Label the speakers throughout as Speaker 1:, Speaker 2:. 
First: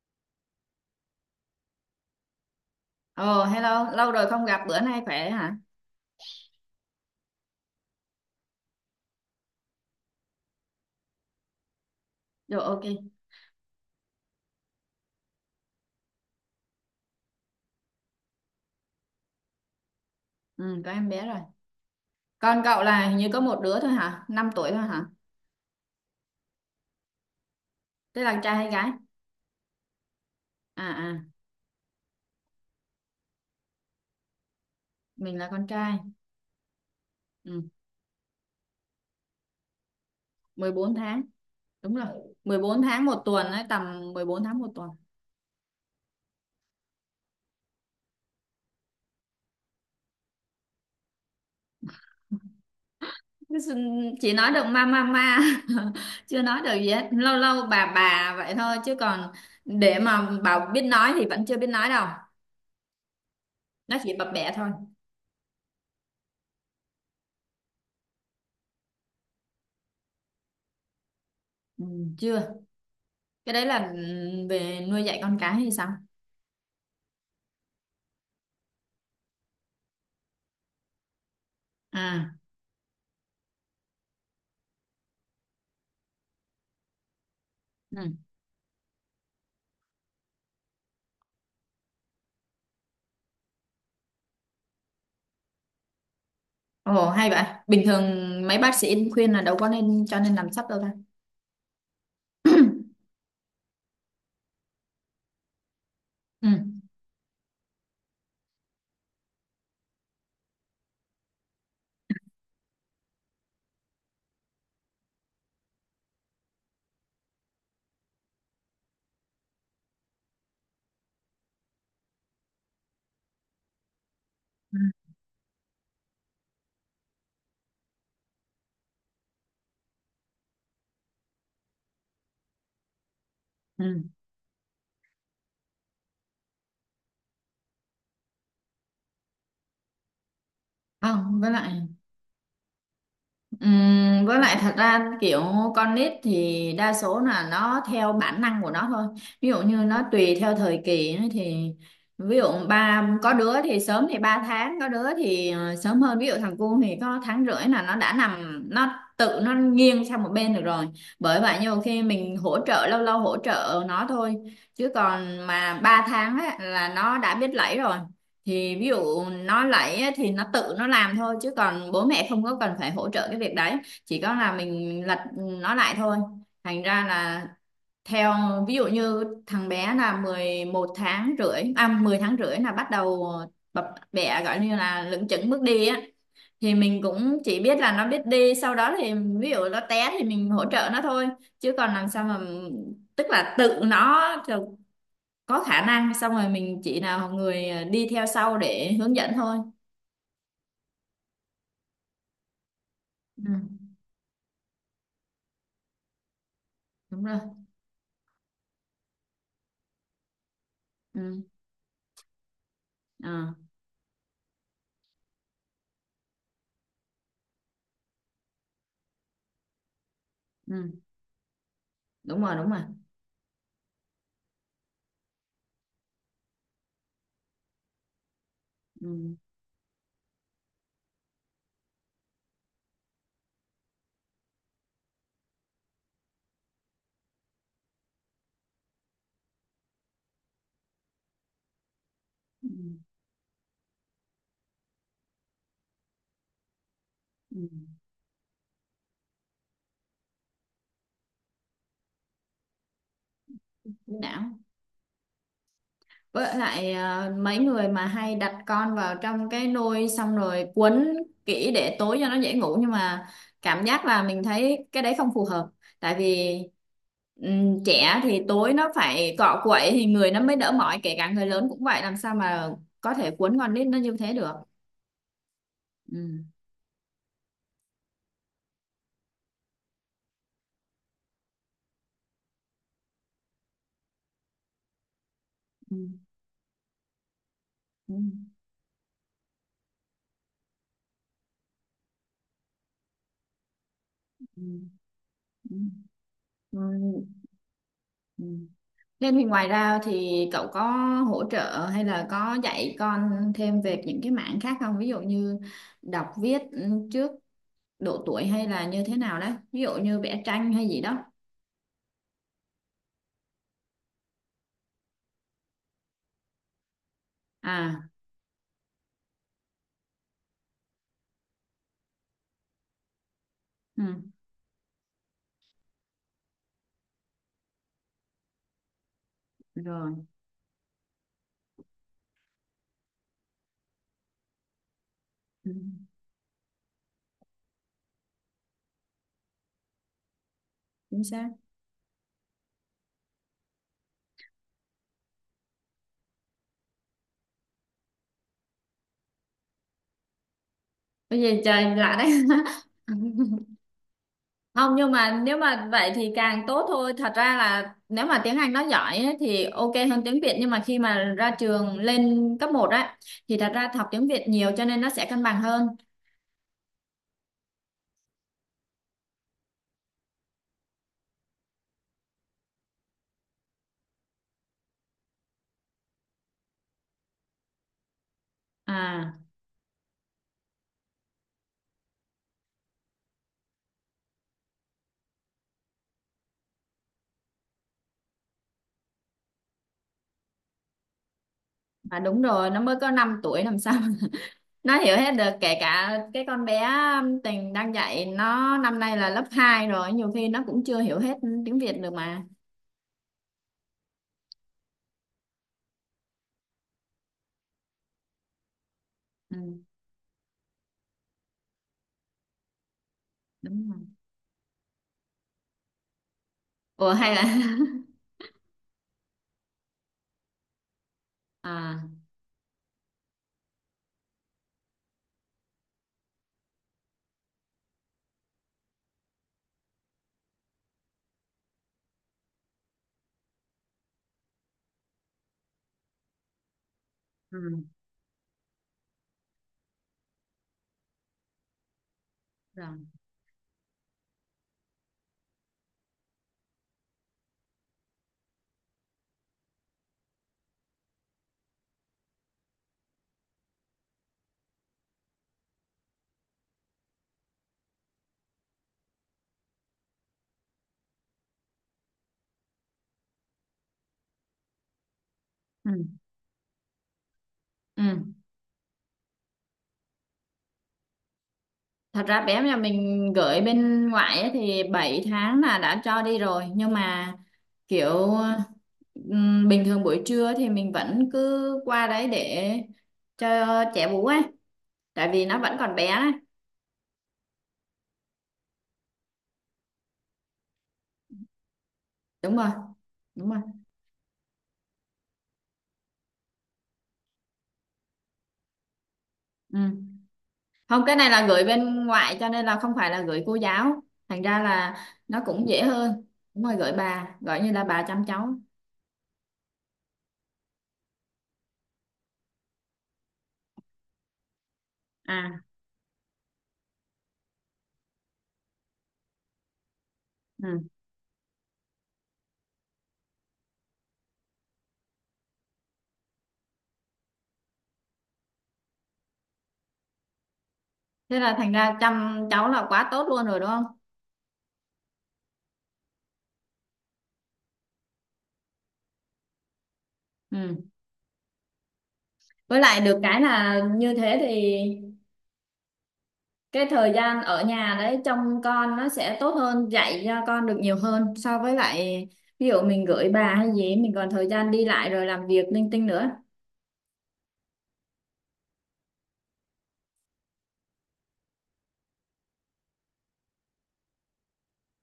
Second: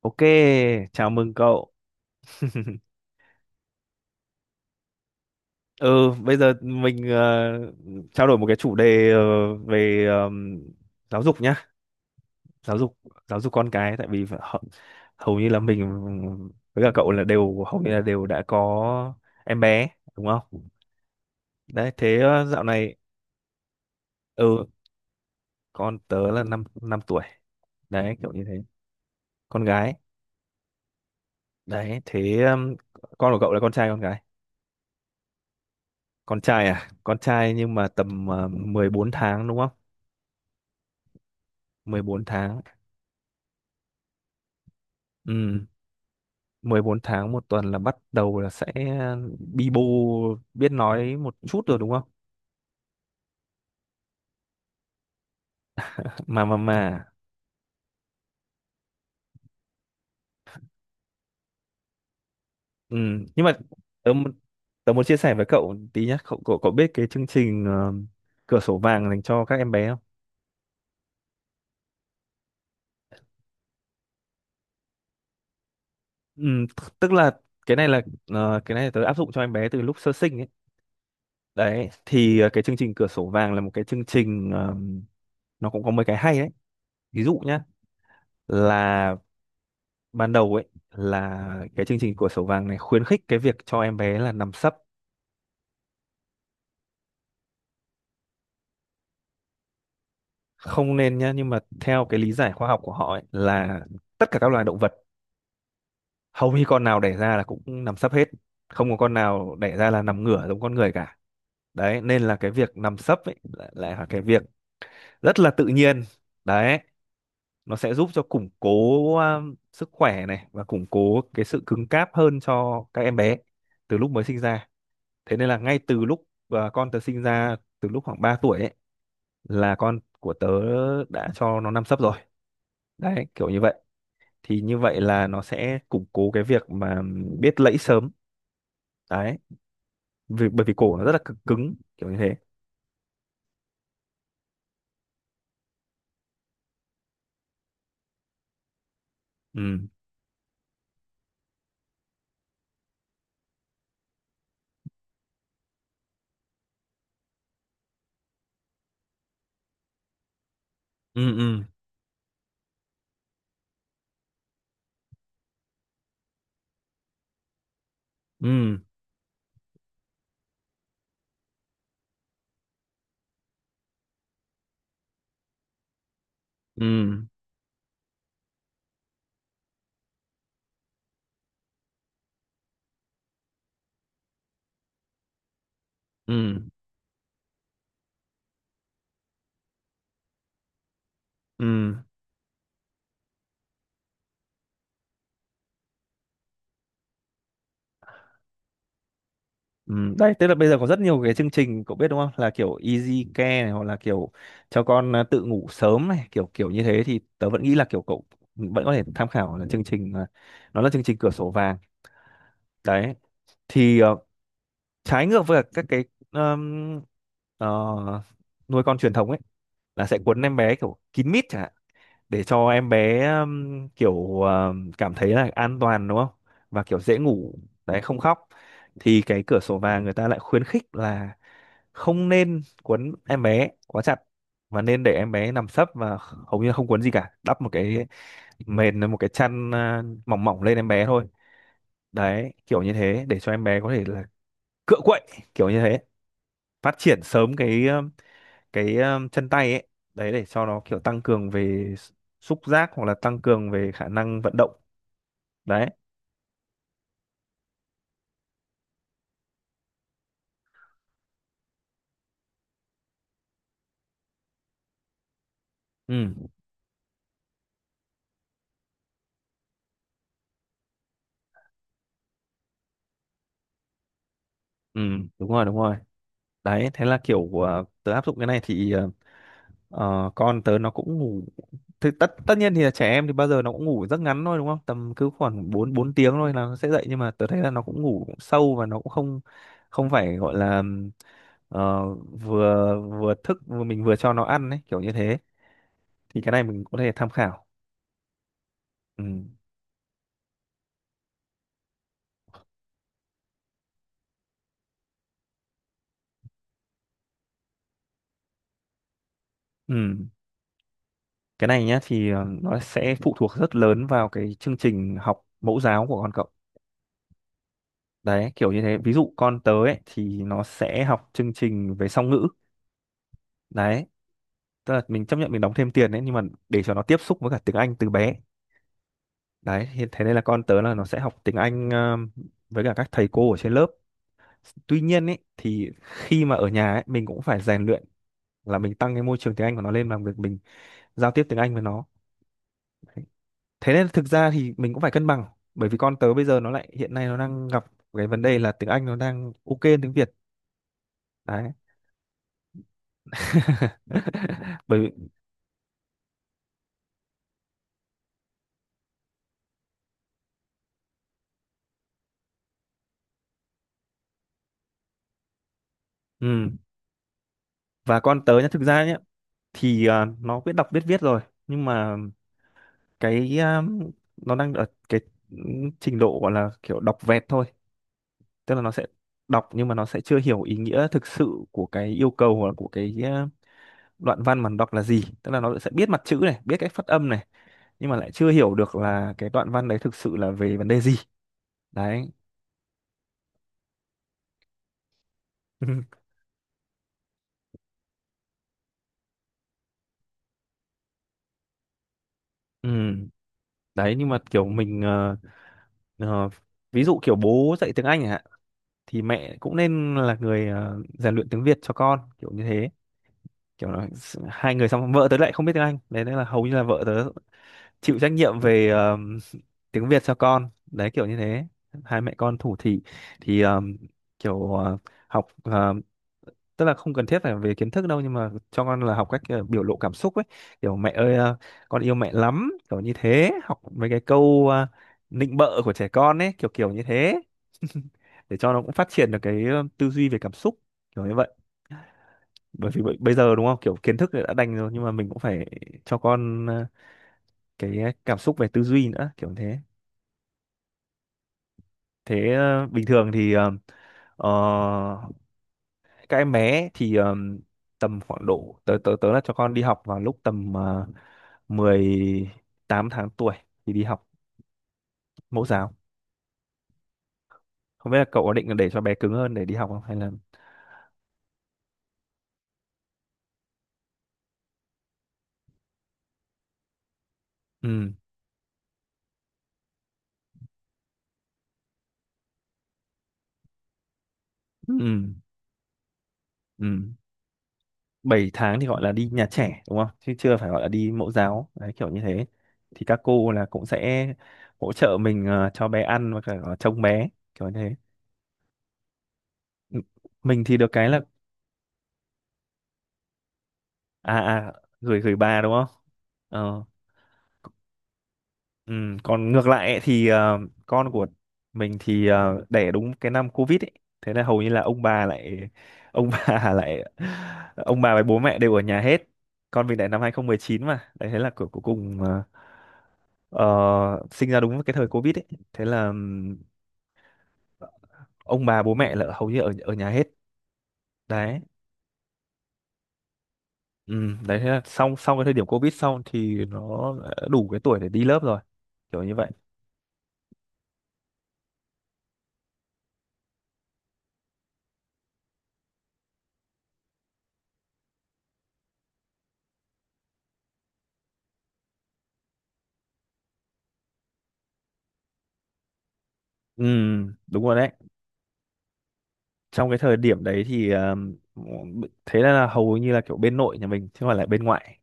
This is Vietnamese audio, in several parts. Speaker 1: Ok, chào mừng cậu.
Speaker 2: Ồ, hello, lâu rồi không gặp, bữa nay khỏe hả?
Speaker 1: Ừ, bây giờ mình trao đổi một cái chủ đề về giáo dục nhá,
Speaker 2: Rồi,
Speaker 1: giáo
Speaker 2: ok,
Speaker 1: dục giáo dục con cái tại vì hầu như là mình với cả cậu là đều hầu như là đều đã có em bé đúng không?
Speaker 2: ừ, có em bé rồi.
Speaker 1: Đấy, thế
Speaker 2: Con
Speaker 1: dạo
Speaker 2: cậu
Speaker 1: này
Speaker 2: là hình như có một đứa thôi hả? năm
Speaker 1: ừ,
Speaker 2: tuổi thôi hả?
Speaker 1: con tớ là 5 5 tuổi. Đấy,
Speaker 2: Thế
Speaker 1: kiểu
Speaker 2: là
Speaker 1: như
Speaker 2: trai
Speaker 1: thế.
Speaker 2: hay gái?
Speaker 1: Con gái.
Speaker 2: À, à,
Speaker 1: Đấy, thế con của cậu là con trai con gái?
Speaker 2: mình là con trai.
Speaker 1: Con trai à? Con trai
Speaker 2: Ừ,
Speaker 1: nhưng mà tầm 14 tháng đúng không?
Speaker 2: 14 tháng, đúng
Speaker 1: Mười
Speaker 2: rồi.
Speaker 1: bốn
Speaker 2: mười
Speaker 1: tháng.
Speaker 2: bốn tháng một tuần ấy, tầm 14 tháng một tuần.
Speaker 1: Ừ. 14 tháng một tuần là bắt đầu là sẽ bi bô biết nói một chút rồi đúng không?
Speaker 2: Chỉ nói được ma ma ma, chưa nói được gì
Speaker 1: Mà
Speaker 2: hết. Lâu lâu bà vậy thôi, chứ còn để mà bảo biết nói thì vẫn chưa biết nói đâu.
Speaker 1: ừ. Nhưng mà
Speaker 2: Nó
Speaker 1: tớ,
Speaker 2: chỉ bập
Speaker 1: mu-
Speaker 2: bẹ thôi.
Speaker 1: tớ muốn chia sẻ với cậu tí nhé. Cậu, cậu cậu biết cái chương trình cửa sổ vàng dành cho các em bé không?
Speaker 2: Ừ, chưa. Cái đấy là ừ, về nuôi dạy con cái hay sao?
Speaker 1: Ừ, tức là cái này là cái này là tớ áp dụng cho em bé từ lúc sơ sinh ấy. Đấy
Speaker 2: À.
Speaker 1: thì cái chương trình cửa sổ vàng là một cái chương trình nó cũng có mấy cái hay đấy. Ví dụ nhá,
Speaker 2: Ừ.
Speaker 1: là ban đầu ấy là cái chương trình cửa sổ vàng này khuyến khích cái việc cho em bé là nằm sấp,
Speaker 2: Ồ hay vậy. Bình thường mấy bác sĩ khuyên là đâu có nên cho nên làm sắp đâu ta.
Speaker 1: không nên nhá, nhưng mà theo cái lý giải khoa học của họ ấy, là tất cả các loài động vật
Speaker 2: Ừ.
Speaker 1: hầu như con nào đẻ ra là cũng nằm sấp hết, không có con nào đẻ ra là nằm ngửa giống con người cả. Đấy nên là cái việc nằm sấp ấy lại lại là cái việc rất là tự nhiên. Đấy, nó sẽ giúp cho củng cố sức khỏe này và củng cố cái sự cứng cáp hơn cho các em bé từ lúc mới sinh ra.
Speaker 2: Ừ.
Speaker 1: Thế nên là ngay từ lúc con tớ sinh ra, từ lúc khoảng 3 tuổi ấy là con của tớ đã cho nó nằm sấp rồi, đấy kiểu như vậy.
Speaker 2: Ừ.
Speaker 1: Thì như vậy là nó sẽ củng cố cái việc mà biết lẫy sớm, đấy vì bởi vì cổ nó rất là cứng
Speaker 2: Không,
Speaker 1: cứng kiểu như thế.
Speaker 2: Với lại thật ra kiểu con nít thì đa số là nó theo bản năng của nó thôi, ví dụ như
Speaker 1: Ừ
Speaker 2: nó tùy theo thời kỳ ấy thì ví dụ ba có đứa thì sớm thì 3 tháng, có đứa thì sớm hơn, ví dụ thằng cu thì có tháng rưỡi là nó đã nằm, nó tự nó nghiêng sang một bên được rồi.
Speaker 1: ừ
Speaker 2: Bởi vậy
Speaker 1: ừ
Speaker 2: nhiều khi mình hỗ trợ, lâu lâu hỗ trợ nó thôi, chứ còn mà 3 tháng ấy, là nó đã biết lẫy rồi. Thì
Speaker 1: ừ
Speaker 2: ví dụ nó lấy á, thì nó tự nó làm thôi, chứ còn bố mẹ không có cần phải hỗ trợ cái việc đấy, chỉ có là mình lật nó lại thôi. Thành
Speaker 1: ừ
Speaker 2: ra là theo ví dụ như thằng bé là 11 tháng rưỡi, à 10 tháng rưỡi là bắt đầu bập bẹ, gọi như là lững chững bước đi á.
Speaker 1: ừ
Speaker 2: Thì mình cũng chỉ biết là nó biết đi, sau đó thì ví dụ nó té thì mình hỗ trợ nó thôi,
Speaker 1: ừ
Speaker 2: chứ còn làm sao mà, tức là tự nó có khả năng xong rồi mình chỉ nào người đi theo sau để hướng dẫn thôi.
Speaker 1: ừ. Đấy tức là bây giờ có rất nhiều cái chương trình cậu biết đúng không, là kiểu easy
Speaker 2: Ừ,
Speaker 1: care này hoặc là kiểu cho con à, tự ngủ sớm này kiểu kiểu như thế, thì
Speaker 2: đúng rồi.
Speaker 1: tớ vẫn nghĩ là kiểu cậu vẫn có thể tham khảo là chương trình à, nó là chương trình cửa
Speaker 2: Ừ.
Speaker 1: sổ vàng. Đấy
Speaker 2: Ờ.
Speaker 1: thì trái ngược với cả các cái um, ờ, nuôi con truyền thống ấy là sẽ cuốn em bé kiểu
Speaker 2: Ừ.
Speaker 1: kín mít chẳng hạn,
Speaker 2: Đúng
Speaker 1: để
Speaker 2: rồi,
Speaker 1: cho
Speaker 2: đúng rồi.
Speaker 1: em bé kiểu cảm thấy là an toàn đúng không, và kiểu dễ ngủ, đấy không khóc. Thì
Speaker 2: Ừ.
Speaker 1: cái cửa sổ vàng người ta lại khuyến khích là không nên cuốn em bé quá chặt và nên để em bé nằm sấp và hầu như không cuốn gì cả, đắp một cái mền một cái chăn à, mỏng mỏng lên em bé thôi, đấy
Speaker 2: Ừ.
Speaker 1: kiểu như thế để cho em bé có thể là cựa quậy kiểu như thế, phát triển sớm
Speaker 2: Ừ.
Speaker 1: cái chân tay ấy. Đấy để cho nó kiểu tăng cường về s- xúc giác hoặc là tăng cường về
Speaker 2: Trí
Speaker 1: khả năng vận
Speaker 2: não.
Speaker 1: động. Đấy
Speaker 2: Với lại mấy người mà hay đặt con vào trong cái nôi xong rồi quấn kỹ để tối cho nó dễ ngủ, nhưng mà cảm giác là mình thấy cái đấy không phù hợp. Tại
Speaker 1: ừ
Speaker 2: vì trẻ thì tối nó phải cọ quậy thì người nó mới đỡ mỏi, kể cả người lớn cũng vậy, làm sao mà có thể quấn con nít nó như thế được.
Speaker 1: ừ đúng rồi đúng rồi.
Speaker 2: Ừ.
Speaker 1: Đấy thế là kiểu tớ áp dụng cái này thì con tớ nó cũng ngủ, thì tất tất nhiên thì là trẻ em thì bao giờ nó cũng ngủ rất ngắn thôi đúng không, tầm cứ khoảng bốn
Speaker 2: Ừ.
Speaker 1: 4 tiếng thôi là nó sẽ dậy, nhưng mà tớ thấy là nó cũng
Speaker 2: Ừ,
Speaker 1: ngủ sâu và nó cũng không không phải gọi là vừa vừa thức vừa mình vừa cho nó
Speaker 2: ừ,
Speaker 1: ăn ấy kiểu như thế.
Speaker 2: ừ.
Speaker 1: Thì cái này mình
Speaker 2: Rồi,
Speaker 1: có thể tham khảo.
Speaker 2: ừ.
Speaker 1: Ừ.
Speaker 2: Nên thì ngoài ra thì cậu có hỗ trợ hay là có dạy con thêm về những cái mảng khác không? Ví dụ như đọc viết ừ, trước độ tuổi, hay là như thế nào đó? Ví dụ như
Speaker 1: Ừ.
Speaker 2: vẽ tranh hay gì đó.
Speaker 1: Cái này nhá thì nó sẽ phụ thuộc rất lớn vào cái chương trình học mẫu giáo của con cậu,
Speaker 2: À.
Speaker 1: đấy kiểu như thế. Ví dụ con tớ ấy, thì nó sẽ học chương trình về song ngữ. Đấy
Speaker 2: Ừ.
Speaker 1: tức là mình chấp nhận mình đóng thêm tiền đấy nhưng mà để cho nó tiếp xúc với cả tiếng Anh từ bé. Đấy thì
Speaker 2: Rồi.
Speaker 1: thế nên là con tớ là nó sẽ học tiếng Anh với cả các thầy cô ở trên lớp. Tuy nhiên ấy
Speaker 2: Ừ.
Speaker 1: thì khi mà ở nhà ấy mình cũng phải rèn luyện là mình tăng cái môi trường tiếng Anh của nó lên bằng việc mình
Speaker 2: Chính
Speaker 1: giao tiếp
Speaker 2: xác.
Speaker 1: tiếng Anh với nó. Thế nên thực ra thì mình cũng phải cân bằng, bởi vì con tớ bây giờ nó lại hiện nay nó đang gặp cái vấn đề là tiếng Anh nó đang ok hơn tiếng Việt.
Speaker 2: Bây giờ
Speaker 1: Đấy
Speaker 2: trời lạ đấy. Không,
Speaker 1: bởi vì
Speaker 2: nhưng mà nếu mà vậy thì càng tốt thôi, thật ra là nếu mà tiếng Anh nó giỏi ấy, thì ok hơn tiếng Việt, nhưng mà khi mà ra trường lên cấp một á thì thật ra học tiếng Việt nhiều cho nên nó sẽ cân bằng hơn.
Speaker 1: ừ. Và con tớ nhá, thực ra nhá, thì à, nó biết đọc biết viết rồi nhưng mà cái à, nó đang ở cái trình độ gọi là kiểu đọc vẹt thôi, tức là nó sẽ
Speaker 2: À
Speaker 1: đọc nhưng mà nó sẽ chưa hiểu ý nghĩa thực sự của cái yêu cầu hoặc là của cái à, đoạn văn mà nó đọc là gì, tức là nó sẽ biết mặt chữ này biết cách phát âm này, nhưng mà lại chưa hiểu được là cái đoạn văn đấy thực sự là về vấn đề gì.
Speaker 2: mà
Speaker 1: Đấy
Speaker 2: đúng rồi, nó mới có 5 tuổi làm sao nó hiểu hết được, kể cả cái con bé Tình đang dạy nó năm nay là lớp 2 rồi, nhiều khi nó cũng chưa hiểu hết tiếng Việt được mà.
Speaker 1: ừ. Đấy nhưng mà kiểu mình ờ, ví dụ kiểu bố dạy tiếng Anh chẳng hạn thì mẹ cũng
Speaker 2: Ừ,
Speaker 1: nên là người rèn luyện tiếng Việt cho con kiểu như thế.
Speaker 2: đúng
Speaker 1: Kiểu
Speaker 2: rồi.
Speaker 1: là hai người, xong vợ tớ lại không biết tiếng Anh đấy nên là hầu như là vợ
Speaker 2: Ủa
Speaker 1: tớ
Speaker 2: hay là
Speaker 1: chịu trách nhiệm về tiếng Việt cho con, đấy kiểu như thế.
Speaker 2: à.
Speaker 1: Hai mẹ con thủ thị thì kiểu học tức là không cần thiết phải về kiến thức đâu nhưng mà cho con là học cách biểu lộ cảm xúc ấy, kiểu mẹ ơi con yêu mẹ lắm kiểu như thế, học mấy cái câu nịnh bợ của trẻ con ấy kiểu kiểu như thế
Speaker 2: Ừ.
Speaker 1: để cho nó cũng phát triển được cái tư duy về cảm xúc kiểu như vậy. Bởi
Speaker 2: Rồi.
Speaker 1: vì bây giờ đúng không, kiểu kiến thức đã đành rồi nhưng mà mình cũng phải cho con cái cảm xúc về tư duy nữa kiểu như thế. Thế bình thường thì ờ, các em bé thì tầm khoảng độ tớ tớ tớ là cho con đi học vào lúc tầm 18 tháng tuổi thì đi học mẫu
Speaker 2: Ừ.
Speaker 1: giáo. Không biết là
Speaker 2: Ừ.
Speaker 1: cậu có định để cho bé cứng hơn để đi học không hay là
Speaker 2: Thật ra bé nhà mình gửi bên ngoại ấy, thì 7 tháng là đã cho đi rồi, nhưng mà
Speaker 1: ừ
Speaker 2: kiểu bình thường buổi trưa thì mình vẫn cứ qua đấy để cho trẻ bú ấy,
Speaker 1: ừ
Speaker 2: tại vì nó vẫn còn bé ấy.
Speaker 1: ừ. 7 tháng thì gọi là đi nhà trẻ đúng không chứ chưa phải gọi là đi mẫu giáo, đấy kiểu như thế.
Speaker 2: Đúng rồi,
Speaker 1: Thì các
Speaker 2: đúng
Speaker 1: cô
Speaker 2: rồi.
Speaker 1: là cũng sẽ hỗ trợ mình cho bé ăn và cả trông bé kiểu như thế.
Speaker 2: Ừ.
Speaker 1: Ừ. Mình thì được
Speaker 2: Không,
Speaker 1: cái
Speaker 2: cái
Speaker 1: là
Speaker 2: này là gửi bên ngoại cho nên là không phải là gửi cô giáo,
Speaker 1: à
Speaker 2: thành ra
Speaker 1: à.
Speaker 2: là
Speaker 1: Gửi gửi
Speaker 2: nó
Speaker 1: bà
Speaker 2: cũng
Speaker 1: đúng
Speaker 2: dễ
Speaker 1: không.
Speaker 2: hơn. Đúng rồi,
Speaker 1: Ờ.
Speaker 2: gửi bà, gọi như là bà chăm cháu.
Speaker 1: Ừ, còn ngược lại ấy, thì con của mình thì đẻ đúng cái năm Covid ấy. Thế là hầu như là ông bà
Speaker 2: À.
Speaker 1: lại ông bà lại ông bà với bố mẹ đều ở nhà hết. Con mình đẻ năm hai không một
Speaker 2: Ừ.
Speaker 1: chín mà. Đấy thế là cuối cuối cùng ờ, sinh ra đúng với cái thời Covid ấy. Thế là ông bà bố mẹ là hầu như ở ở nhà hết.
Speaker 2: Thế là
Speaker 1: Đấy.
Speaker 2: thành ra chăm cháu là quá tốt luôn rồi đúng không?
Speaker 1: Ừ, đấy thế là xong xong cái thời điểm Covid xong thì nó đã đủ cái tuổi để đi lớp rồi. Kiểu như vậy.
Speaker 2: Ừ, với lại được cái là như thế thì cái thời gian ở nhà đấy trông con nó sẽ tốt hơn, dạy cho con được nhiều hơn, so với lại ví dụ mình gửi bà hay gì mình còn thời gian đi lại rồi làm việc linh tinh nữa.
Speaker 1: Ừ, đúng rồi đấy. Trong cái thời điểm đấy thì thế là hầu như là kiểu bên nội nhà mình chứ không phải là bên ngoại,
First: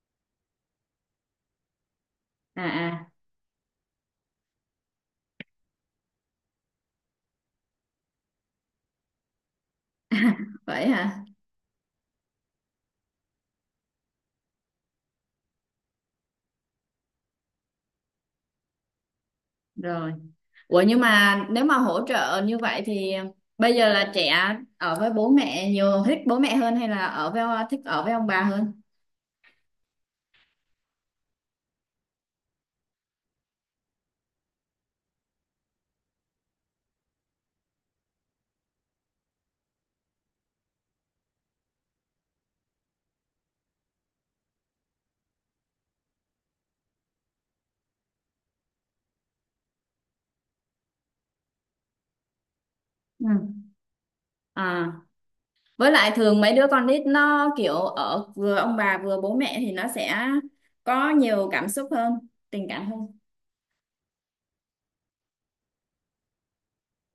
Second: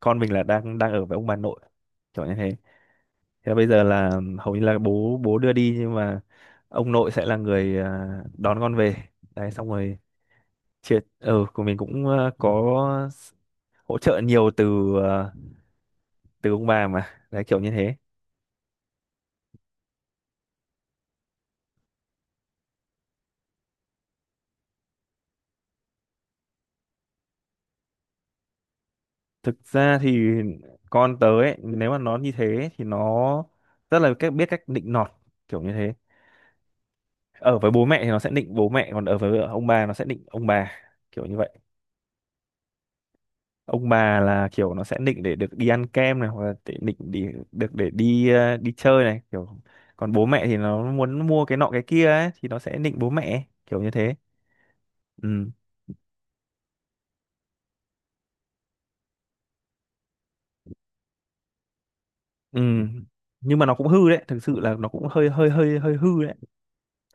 Speaker 1: con mình là đang đang ở với ông bà nội kiểu như thế.
Speaker 2: À,
Speaker 1: Thế là bây giờ là hầu như là bố bố đưa đi nhưng mà ông nội sẽ là người đón con về, đấy xong rồi
Speaker 2: à. Vậy
Speaker 1: chia
Speaker 2: hả?
Speaker 1: ừ của mình cũng có s- hỗ trợ nhiều từ à, từ ông bà mà đấy kiểu như thế.
Speaker 2: Rồi. Ủa nhưng mà nếu mà hỗ trợ như vậy thì bây giờ là trẻ ở với bố mẹ nhiều thích bố mẹ hơn hay là ở với thích ở với ông bà hơn?
Speaker 1: Thực ra thì con tớ ấy, nếu mà nó như thế thì nó rất là cách biết cách định nọt kiểu như thế, ở với bố mẹ thì nó sẽ định bố mẹ còn ở với ông bà nó sẽ định ông bà kiểu như vậy. Ông bà là kiểu nó sẽ định để được đi ăn kem này hoặc là để định để được để đi đi chơi này kiểu, còn bố mẹ thì nó muốn mua cái nọ cái kia ấy thì nó sẽ định bố
Speaker 2: Ừ.
Speaker 1: mẹ kiểu như thế.
Speaker 2: À,
Speaker 1: Ừ
Speaker 2: với lại thường mấy đứa con nít nó kiểu ở vừa ông bà vừa bố mẹ thì nó sẽ có nhiều cảm xúc hơn,
Speaker 1: ừ.
Speaker 2: tình cảm hơn.
Speaker 1: Nhưng mà nó cũng hư đấy, thực sự là nó cũng hơi hơi hư đấy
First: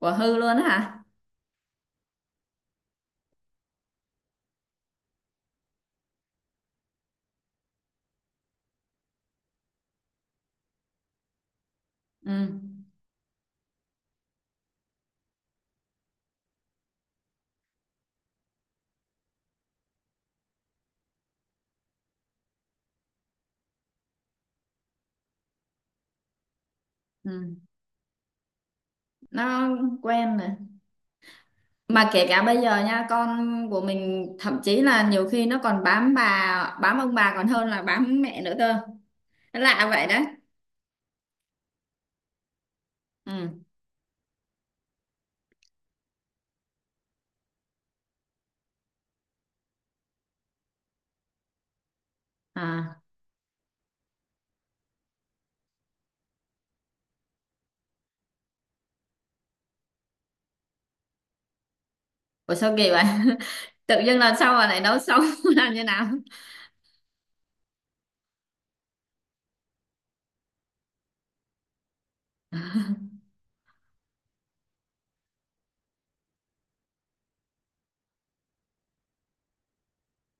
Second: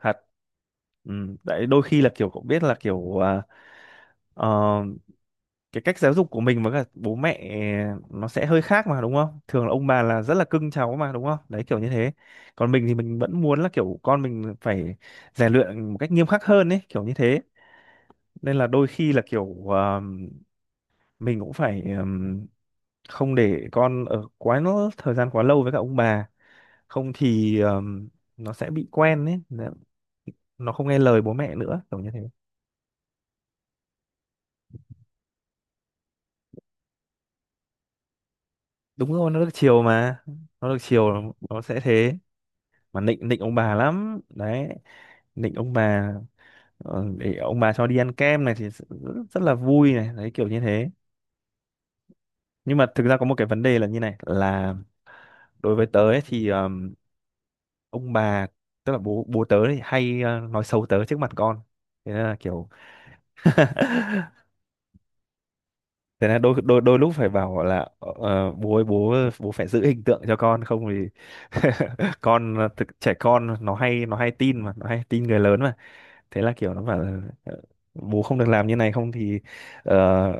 Speaker 1: thật.
Speaker 2: hư luôn á hả?
Speaker 1: Ừ. Tại đôi khi là kiểu cũng biết là kiểu ờ, cái cách giáo dục của mình với cả bố mẹ nó sẽ hơi khác mà đúng không? Thường là ông bà là rất là cưng cháu mà đúng không? Đấy kiểu như thế. Còn
Speaker 2: Ừ.
Speaker 1: mình thì mình vẫn muốn là kiểu con mình phải rèn luyện một cách nghiêm khắc hơn ấy, kiểu như thế. Nên là đôi khi là kiểu mình cũng phải không để con ở quá nó thời gian quá lâu với cả ông bà, không
Speaker 2: Ừ,
Speaker 1: thì nó sẽ bị quen ấy.
Speaker 2: nó quen rồi.
Speaker 1: Nó không nghe lời bố mẹ nữa, kiểu như
Speaker 2: Mà
Speaker 1: thế.
Speaker 2: kể cả bây giờ nha, con của mình thậm chí là nhiều khi nó còn bám bà, bám ông bà còn hơn là bám mẹ nữa cơ.
Speaker 1: Đúng rồi, nó được
Speaker 2: Nó
Speaker 1: chiều
Speaker 2: lạ vậy
Speaker 1: mà.
Speaker 2: đấy.
Speaker 1: Nó được chiều nó sẽ thế. Mà nịnh nịnh ông
Speaker 2: Ừ.
Speaker 1: bà lắm đấy, nịnh ông bà để ông bà cho đi ăn kem này thì rất, rất là vui này đấy kiểu như thế. Nhưng mà
Speaker 2: À.
Speaker 1: thực ra có một cái vấn đề là như này là đối với tớ ấy, thì ông bà tức là bố bố tớ thì hay nói xấu tớ trước mặt con, thế nên là
Speaker 2: Ủa
Speaker 1: kiểu
Speaker 2: sao kỳ vậy? Tự dưng lần sau mà lại nấu xong làm như nào?
Speaker 1: thế là đôi đôi đôi lúc phải bảo là bố ơi, bố bố phải giữ hình tượng cho con không thì con thực, trẻ con nó hay tin mà nó hay tin người lớn, thế là kiểu nó bảo là "Ờ, bố không được làm như này không thì ờ,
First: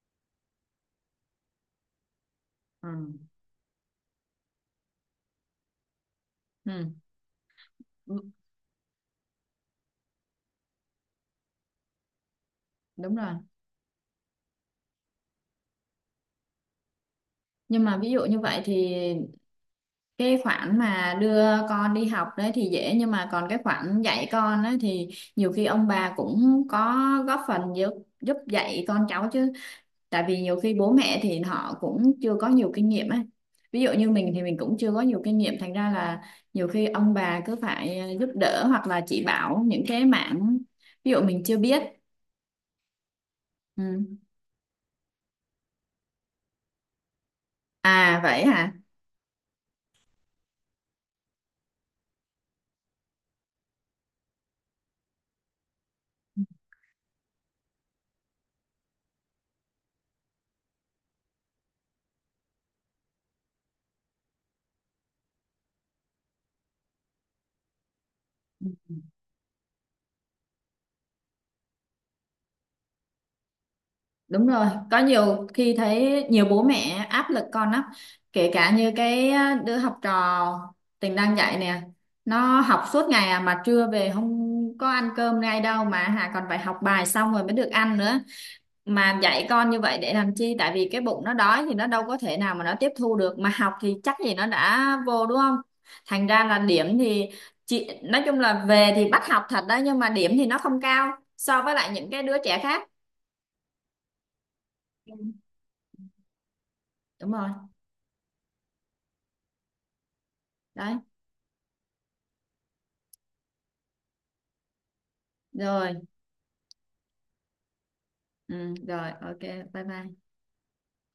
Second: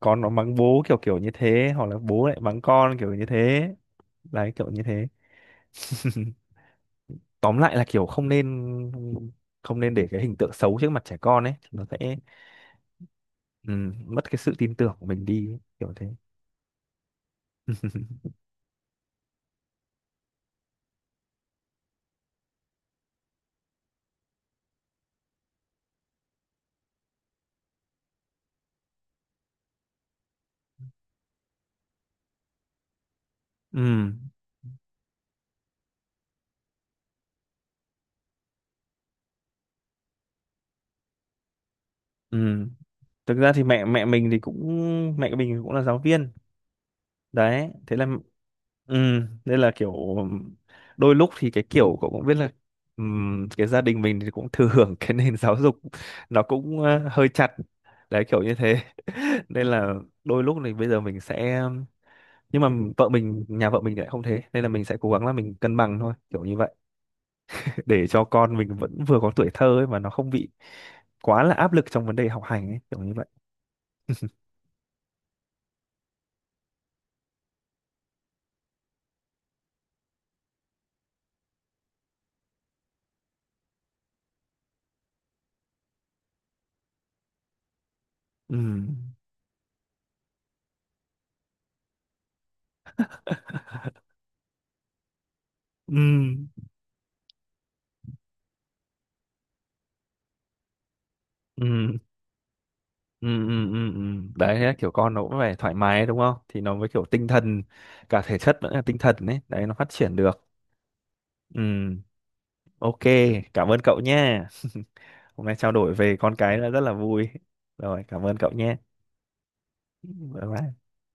Speaker 1: con nó mắng bố kiểu kiểu như thế hoặc là bố lại mắng
Speaker 2: Ừ.
Speaker 1: con kiểu như thế, đấy kiểu như thế.
Speaker 2: Ừ.
Speaker 1: Tóm lại là kiểu không nên, không nên để cái hình tượng xấu trước mặt trẻ con ấy, nó sẽ
Speaker 2: Đúng rồi.
Speaker 1: ừ, mất cái sự tin tưởng của mình đi ấy, kiểu thế.
Speaker 2: Nhưng mà ví dụ như vậy thì cái khoản mà đưa con đi học đấy thì dễ, nhưng mà còn cái khoản dạy con ấy thì nhiều khi ông bà cũng có góp phần giúp, giúp dạy con cháu chứ, tại vì nhiều khi bố mẹ thì họ cũng chưa có nhiều kinh nghiệm ấy,
Speaker 1: Ừ
Speaker 2: ví dụ như mình thì mình cũng chưa có nhiều kinh nghiệm, thành ra là nhiều khi ông bà cứ phải giúp đỡ hoặc là chỉ bảo những cái mảng ví dụ mình chưa biết.
Speaker 1: ừ. Thực ra thì mẹ mẹ
Speaker 2: Ừ.
Speaker 1: mình thì cũng mẹ mình cũng là giáo viên, đấy thế là
Speaker 2: À vậy hả?
Speaker 1: ừ, nên là kiểu đôi lúc thì cái kiểu cậu cũng biết là cái gia đình mình thì cũng thừa hưởng cái nền giáo dục nó cũng hơi chặt, đấy kiểu như thế nên là đôi lúc thì bây giờ mình sẽ, nhưng mà vợ mình, nhà vợ mình thì lại không, thế nên là mình sẽ cố gắng là mình cân bằng thôi kiểu như vậy để cho con mình vẫn vừa có tuổi thơ ấy mà nó không bị quá là áp lực trong vấn đề học hành ấy kiểu như vậy.
Speaker 2: Đúng rồi, có nhiều khi thấy nhiều bố mẹ áp lực con lắm, kể cả như cái đứa học trò Tình đang dạy nè, nó học suốt ngày à, mà trưa về không có ăn cơm ngay đâu, mà Hà còn phải học bài xong rồi mới được ăn nữa.
Speaker 1: Ừ
Speaker 2: Mà dạy con như vậy để làm chi? Tại vì cái bụng nó đói thì nó đâu có thể nào mà nó tiếp thu được, mà học thì chắc gì nó đã vô đúng không?
Speaker 1: ừ
Speaker 2: Thành ra là điểm thì chị nói chung là về thì bắt học thật đó, nhưng mà điểm thì nó không cao so với lại
Speaker 1: ừ
Speaker 2: những cái đứa trẻ khác.
Speaker 1: ừ ừ ừ ừ. Đấy thế kiểu con nó cũng phải thoải mái đúng không thì nó mới kiểu tinh
Speaker 2: Đúng rồi.
Speaker 1: thần cả thể chất lẫn là tinh thần đấy, đấy nó phát triển được.
Speaker 2: Đấy.
Speaker 1: Ừ, ok, cảm ơn cậu nhé. Hôm nay trao
Speaker 2: Rồi.
Speaker 1: đổi về con cái là rất là vui, rồi cảm ơn cậu
Speaker 2: Ừ,
Speaker 1: nhé,
Speaker 2: rồi ok bye bye.
Speaker 1: bye bye.